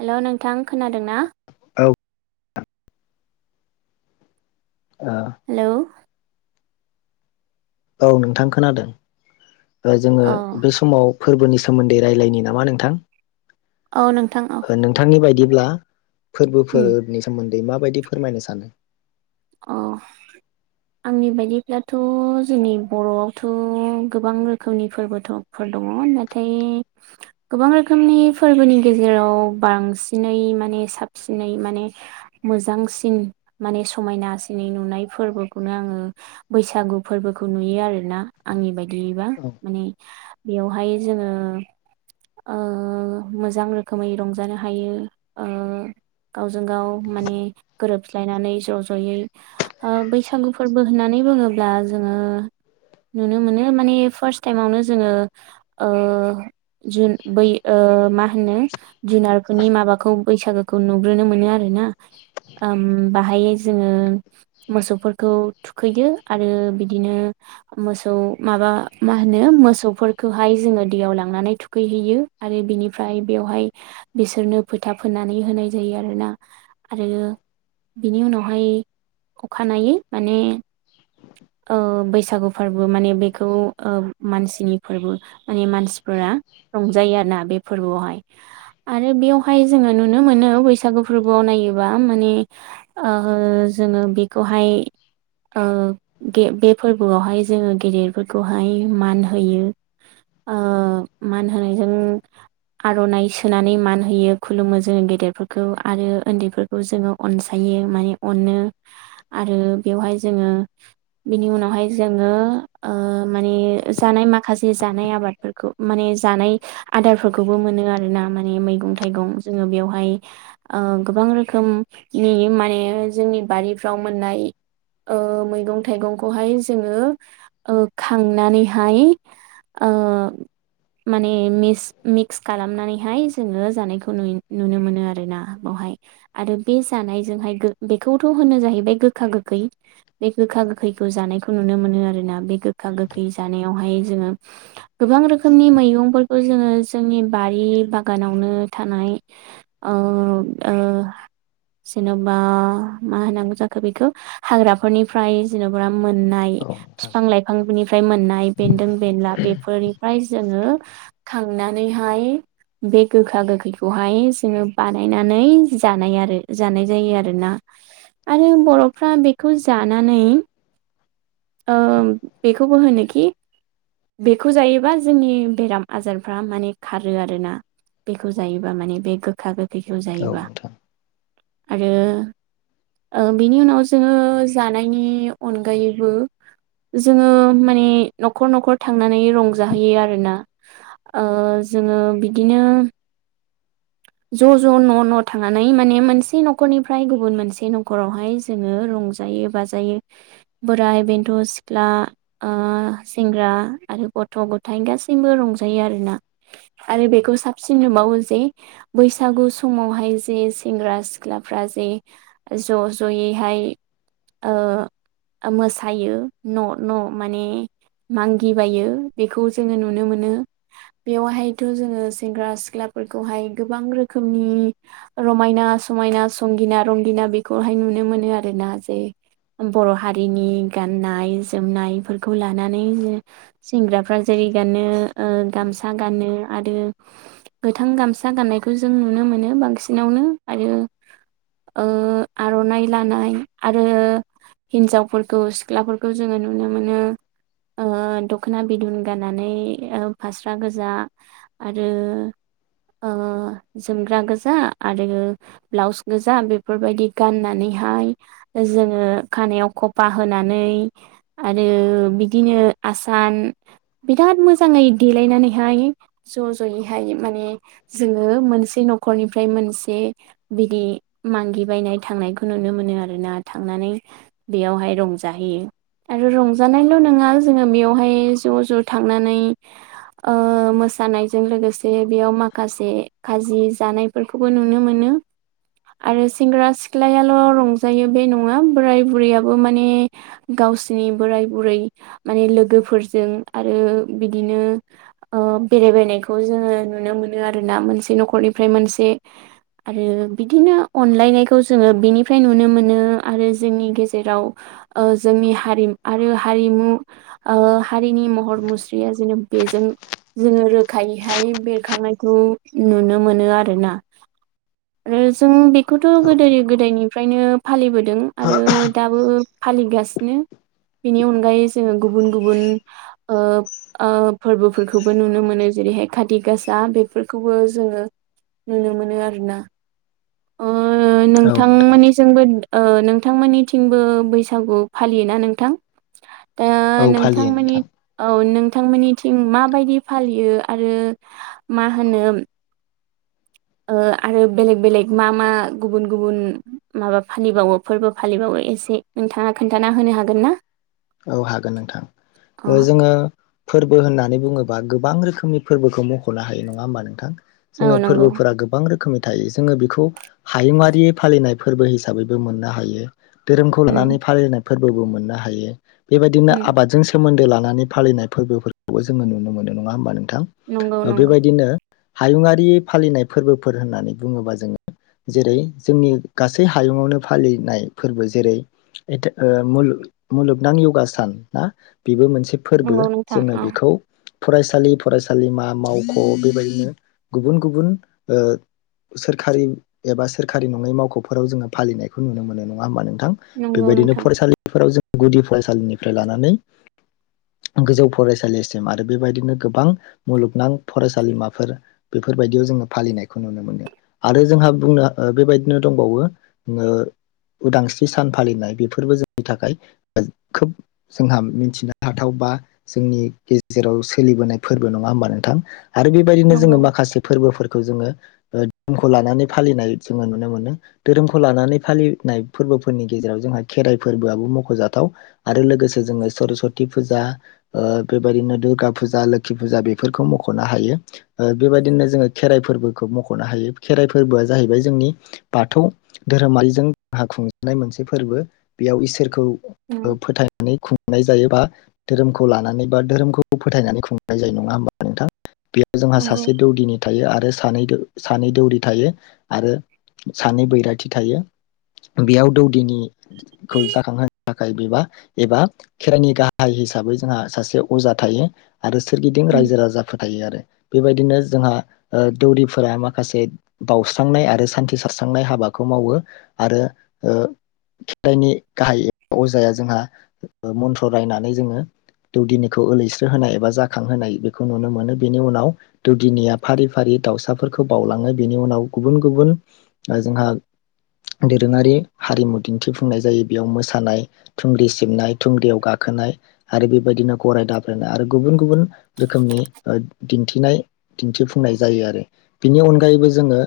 हेल' नोंथां खोनादों ना औ हेलौ औ नोंथां खोनादों जोङो औ बे समाव फोरबोनि सोमोन्दै रायजलायनि नामा नोंथां औ नोंथां औ ब्ला उम फोरबोफोरनि सोमोन्दै बै माबायदि फोरमायनो सानो अ आंनि बायदिब्लाथ' जोंनि बर'आवथ' गोबां रोखोमनि फोरबोफोर दङ नाथाय गोबां रोखोमनि फोरबोनि गेजेराव बांसिनै माने साबसिनै माने मोजांसिन माने समायनासिनै नुनाय फोरबोखौनो आङो बैसागु फोरबोखौ नुयो आरोना आंनि बायदियबा औ माने बेयावहाय जोङो मोजां रोखोमै रंजानो हायो गावजों गाव माने गोरोबस्लायनानै ज' ज' ओ बैसागु फोरबो होननानै बुङोब्ला जोङो नुनो मोनो माने फार्स्ट टाइमावनो जोङो ओ बै मा होनो जुनारफोरनि माबाखौ बैसागुखौ नुग्रोनो मोनो आरोना बाहाय जोङो मोसौफोरखौ थुखैयो आरो बिदिनो मोसौ माबा मा होनो मोसौफोरखौहाय जोङो दैयाव लांनानै थुखैहैयो आरो बिनिफ्राय बेवहाय बिसोरनो फोथा फोननानै होनाय जायो आरोना आरो बिनि उनाव बेहाय अखानायै माने ओ बैसागु फोरबो माने बेखौ मानसिनि फोरबो माने मानसिफोरा रंजायो आरोना बे फोरबोआवहाय आरो बेयावहाय जोङो नुनो मोनो बैसागु फोरबोआव नायोबा माने ओ जोङो बेखौहाय ओ बे फोरबोआवहाय जोङो गेदेरफोरखौहाय मान होयो ओ मान होनायजों आर'नाइ सोनानै मान होयो खुलुमो जोङो गेदेरफोरखौ आरो उन्दैफोरखौ जोङो अनसायो। माने अनो आरो बेवहाय जोङो बेनि उनावहाय जोङो ओ माने जानाय माखासे जानाय आबादफोरखौ माने जानाय आदारफोरखौबो मोनो आरोना माने मैगं थाइगं जोङो बेवहाय ओ गोबां रोखोमनि माने जोंनि बारिफ्राव मोननाय ओ मैगं थाइगंखौहाय जोङो ओ खांनानैहाय ओ माने मिक्स खालामनानैहाय जोङो जानायखौ नुनो मोनो आरोना बेयावहाय आरो बे जानायजोंहाय बेखौथ' होनो जाहैबाय गोखा गोखै बे गोखा गोखैखौ जानायखौ नुनो मोनो आरोना बे गोखा गोखै जानायावहाय जोङो गोबां रोखोमनि मैगंफोर जोङो जोंनि बारि बागानावनो थानाय ओ ओ जेन'बा मा होनांगौ जाखो बेखौ हाग्राफोरनिफ्राय जेन'बा मोननाय औ नोंथां फिफां लाइफांनिफ्राय मोननाय बेन्दों बेनला बेफोरनिफ्राय जोङो खांनानैहाय बे गोखा गोखैखौहाय जोङो बानायनानै जानाय आरो जानाय जायो आरोना आरो बर'फ्रा बेखौ जानानै ओ बेखौबो होनोखि बेखौ जायोबा जोंनि बेराम आजारफ्रा माने खारो आरोना बेखौ जायोबा माने बे गोखा गोखा खैखौ औ जायोबा नोंथां आरो ओ बिनि उनाव जोङो जानायनि अनगायैबो जोङो माने न'खर न'खर थांनानै रंजाहैयो आरोना जोङो बिदिनो ज' ज' न' न' थांनानै माने मोनसे न'खरनिफ्राय गुबुन मोनसे न'खरावहाय जोङो रंजायो बाजायो बोराय बेन्थ' सिख्ला सेंग्रा आरो गथ' गथायाइ गासैबो रंजायो आरोना आरो बेखौ साबसिन नुबावो जे बैसागु समावहाय जे सेंग्रा सिख्लाफ्रा जे ज' ज'यैहाय मोसायो न' न' माने मांगिबायो बेखौ जोङो नुनो मोनो बेवहायथ' जोङो सेंग्रा सिख्ला बेखौहाय गोबां रोखोमनि रमायना समायना संगिना रंगिना बेखौहाय नुनो मोनो आरोना जे बर' हारिनि गाननाय जोमनायफोरखौ लानानै सेंग्राफ्रा गामसा गानो आरो गोथां गामसा गाननायखौ जों नुनो मोनो बांसिनावनो आरो आर'नाइ लानाय आरो हिन्जावफोरखौ सिख्लाफोरखौ जोङो नुनो मोनो दख'ना बिदुन गाननानै फास्रा गोजा आरो ओ जोमग्रा गोजा आरो ब्लाउस गोजा बेफोरबायदि गाननानैहाय जोङो खानायाव खफा होनानै आरो बिदिनो आसान बिराद मोजाङै देलायनानैहाय ज' ज'यैहाय मा ने जोङो मोनसे न'खरनिफ्राय मोनसे बिदि मांगिबायनाय थांनायखौ नुनो मोनो आरोना थांनानै बेयावहाय रंजाहैयो आरो रंजानायल' नङा जोङो बेयावहाय ज' ज' थांनानै ओ मोसानायजों लोगोसे बेयाव माखासे खाजि जानायफोरखौबो नुनो मोनो आरो सेंग्रा सिख्लायाल' रंजायो बे नङा बोराय बुरैयाबो माने गावसिनि बोराय बुरै माने लोगोफोरजों आरो बिदिनो बेरायबायनायखौ जोङो नु नुनो मोनो आरोना मोनसे न'खरनिफ्राय मोनसे आरो बिदिनो अनलायनायखौ जोङो बिनिफ्राय नुनो मोनो आरो जोंनि गेजेराव ओ जोंनि हारि आरो हारिमु ओ हारिनि महर मुस्रिया जेन बेजों जोङो रोखायैहाय बेर खांनायखौ नुनो मोनो आरो ना आरो जों बेखौथ' औ गोदो गोदायनि फ्रायनो फालिबो दों आरो दाबो फालिगासिनो बेनि अनगायै जोङो गुबुन गुबुन ओ ओ फोरबोफोरखौबो नुनो मोनो जेरैहाय खाथि गा सा बेफोरखौबो जोङो नुनो मोनो आरोना ओ ओ नोंथां मोननि जोंबो ओ नोंथांमोननिथिंबो बैसागु फालियो ना नोंथां? दा औ नोंथां फालियो मोननि औ नों नोंथांमोननिथिं माबायदि फालियो आरो मा होनो ओ आरो बेलेग बेलेग मा मा गुबुन गुबुन माबा फालिबावो फोरबो फालिबावो एसे नोंथाङा खोन्थाना होनो हागोन ना औ हागोन नोंथां अ जोङो फोरबो होननानै बुङोबा गो बां रोखोमनि फोरबोखौ मख'नो हायो नङा होमबा नोंथां। जोङो औ नंगौ फोरबोफोरा गोबां रो खोमै थायो जोङो बेखौ हायुआारि फालिनाय फोरबो हिसाबैबो मोननो हायो। धोरोमखौ उम लानानै फालिनाय फोरबोबो मोननो हायो । बेबायदिनो उम आबादजों सोमोन्दो ला नानै फालिनाय फोरबोफोरखौ जोंङो मोनो नुनो होमबा नों थां नंगौ ओ नंगौ बेबायदिनो हायुंरारि फालिनाय फोरबोफोर होननानै बुंङोबा जोंङो जेरै जोंनि गासै हायुंआवनो फालिनाय फोरबो जेरै [unintelligible] मु मुलुग नोंथां यगा सान ना बेबो मोनसे फोरबो नंगौ नोंथां जोंङो औ बेखौ फरायसालि फरायसालिमा मावख' बेबायदिनो गुबुन गुबुन ओ सोरखारि एबा सोरखारि नंङै मावख'फोराव जोंङो फालिनायखौ नुनो मोनो नंङा होनोमबा नों थां नंगौ बेबायदिनो नोंथां फरायसालिफोराव जों गुदि फरायसालिनिफ्राय लानानै गोजौ फरायसालिसिम आरो बेबायदिनो गोबां मुलुगनां फरायसालिमाफोर बेफोरबायदियाव जोंङो फालिनायखौ नुनो मोनो आरो जोंहा बुंनो बेबायदिनो दंबावो ओ उदांस्रि सान फालिनाय बेफोरबो जोंनि थाखाय खोब जोंहा मिथिनो हाथाव बा जोंनि गेजेराव सोलिबोनाय फोरबो नंङा होमबा नोंथां आरो बेबायदिनो जोंङो नंगौ माखासे फोरबोफोरखौ जोंङो ओ धोरोमखौ लानानै फालिनाय जोंङो नुनो मोनो धोरोमखौ लानानै फालिनाय फोरबोफोरनि गेजेराव जोंहा खेराइ फोरबोआबो मख'जा थाव आरो लोगोसे जोङो सरसति फुजा बेबायदिनो दुर्गा फुजा लोखि फुजा आरो लोगोस जों सरासति पुजा ओ बेबायदिनो दुरगा पुजा लोखि पुजा बेफोरखौ मख'नो हायो बेबायदिनो जोंङो खेराइ फोरबोखौ मख'नो हायो खेराइ फोरबोआ जाहैबाय जोंनि बाथौ धोरोमारिजों जोंहा खुंजानाय मोनसे फोरबो बेयाव इसोरखौ उम ओ फोथायनाय खुं खुंनाय जायोबा धोरोमखौ लानानै बा धोरोमखौ फोथायनानै खुंनाय जायो नङा होमबा नोंथां? बेयाव जोंहा नंगौ सासे दौदिनि थायो आरो । सानै सानै दौरि थायो आरो सानै बैराथि थायो बेयाव दौदिनि खौ जाखांहोन थाखाय बेबा एबा खेराइनि गाहाय हिसाबै जोंहा सासे अजा थायो । आरो सोरगिदिं उम रायजो राजाफोरो थायो आरो । बेबायदिनो जोंहा ओ दौरिफोरा माखासे बावउस्रांनाय आरो सान्थि सारस्रांनाय हाबाखौ मावो आरो ओ खेराइनि गाहाय ए अजाया जोंहा मन्थ्र रायनानै जोंङो दौदिनिखौ एलैस्रो होनाय एबा जाखांहोनाय बे खौ नुनो मोनो बेनि उनाव दौदिनिया फारि फारि दाउसाफोरखौ बावलांङो बेनि उनाव गुबुन गुबुन जोंहा दोरोंङारि हारिमु दिन्थिफुंनाय जायो बेयाव मोसा ानाय थुंग्रि सिबनाय थुंग्रियाव गाखोनाय आरो बेबायदिनो गराय दाब्रायनाय थुंग्रि सिबनाय थुंग्रियाव गाखोनाय आरो बेबायदिनो गराय दाब्रायनाय आरो थुंग्रि सिबनाय थुंग्रियाव गाखोनाय आरो बेबायदिनो गराय दाब्रायनाय आरो गुबुन गुबुन रोखोमनि दिथिनाय दिन्थिफुंनाय जायो आरो बिनि अनगायैबो जोंङो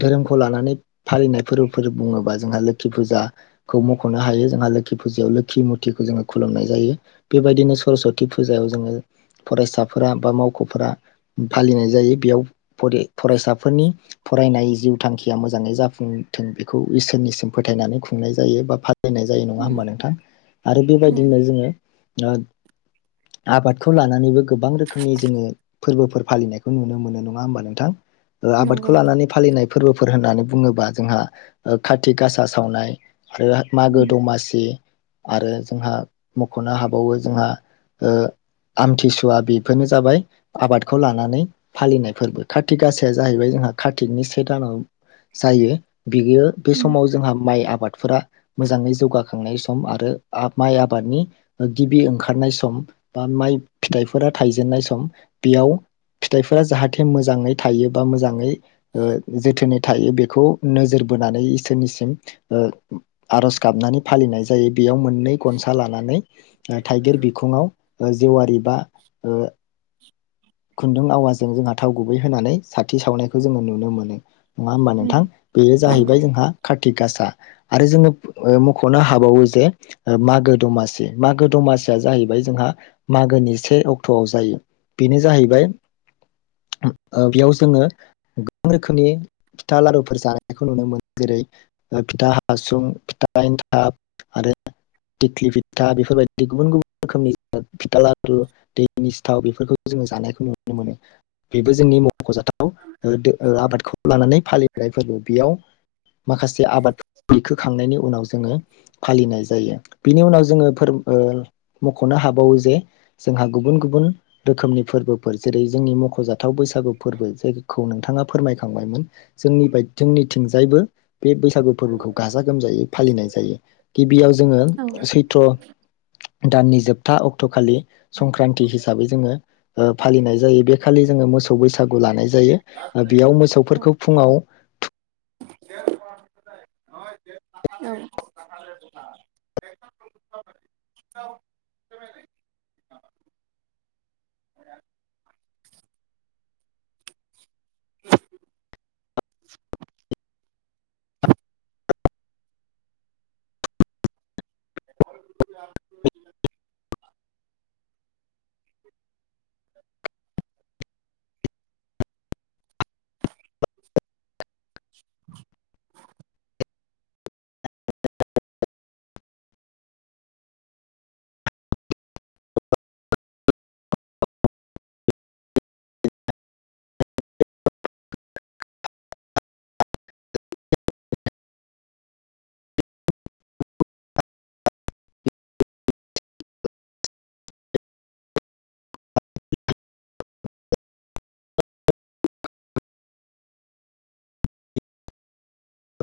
धोरोमखौ लानानै फालिनाय फोरबोफोर बुंङोबा जोंहा लोखि फुजाखौ मख'नो हायो । जोंहा लोखि फुजायाव लोखि मुरथिखौ जोङो खुलुमनाय जायो बेबायदिनो सरसति फुजायाव जोंङो फरायसाफोरा बा मावख'फोरा फालिनाय जायो । बेयाव फरायसाफोरनि फरायनाय जिउ थांखिया मोजांङै जाफुंथों बेखौ इसोरनिसिम फोथायनानै खुंनाय जायो बा फालिनाय जायो नंङा होमबा उम नोंथां आरो उम बेबायदिनो जोंङो आबादखौ लानानैबो गोबां रोखोमनि जोंङो फोरबोफोर फालिनायखौ नुनो मोनो नङा होमबा नोंथां? आबादखौ नंगौ लानानै फालिनाय फोरबो होननानै बुङोबा जोंहा ओ खाथि गासा सावनाय आरो मागो उम दमासि आरो जोंहा मख'नो हाबावो जोंहा ओ आमथिसुवा बेफोरनो जाबाय आबादखौ लानानै फालिनाय फोरबो कार्ति गाासाया जाहैबाय जोंहा कार्तिकनि से दानाव जायो । बियो बे उम समाव जोंहा माइ आ आबादफोरा मोजाङै जौगाखांनाय सम आरो माइ आबादनि गिबि ओंखारनाय सम बा माइ फिथाइफोरा थायजेननाय सम बेयाव फिथाइफोरा जाहाथे मोजांङै थायो बा मोजांङै ओ जोथोनै थायो बेखौ नोजोर बोनानै इसोरनिसिम आर'ज गाबनानै फालिनाय जायो । बेयाव मोननै गनसा लानानै थाइगिर बिखुङाव ओ जेवारि बा ओ खुन्दुं आवाजों जोंहा थाव गुबै होनानै साथि सावनायखौ जोङो नुनो मोनो। नङा होमबा नोंथां उम बेयो नंगौ जाहैबाय जोंहा कार्तिक गासा आरो जोङो मख'नो हाबावो जे मागो दमासि मागो दमासिया जाहैबाय जोंहा मागोनि से अक्ट'आव जायो बेनो जाहैबाय बेयाव जोङो गोबां रोखोमनि फिथा लारुफोर जानायखौ नुनो मोनो जेरै फिथा हासुं फिथा था एनथाब आरो थिख्लि फिथा बेफोरबायदि गुबुन गुबुन रोखोमनि फिथालादु दैनि सिथाव बेफोरखौ जोङो जानायखौ नुनो मोनो । बेबो जोंनि मख'जाथाव आबादखौ लानानै फालिनाय फोरबो बेयाव माखासे आबाद खोखांनायनि उनाव जोङो फालिनाय जायो बिनि उनाव जोङो फोर मख'नो हाबावो जे जोंहा गुबुन गुबुन रोखोमनि फोरबोफोर जेरै जोंनि मख'जाथाव बैसाग बैसागु फोरबो जायखौ नोंथाङा फोरमायखांबायमोन जोंनि बा जोंनिथिंजायबो बे बैसागु फोरबोखौ गाजा गोमजायै फालिनाय जायो गिबियाव जोङो औ सैत्र दाननि जोबथा अक्ट'खालि संक्रान्ति हिसाबै जोङो फालिनाय जायो बेखालि जोङो मोसौ बैसागु लानाय जायो। जायो बेयाव औ मोसौफोरखौ फुङाव औ [inaudible]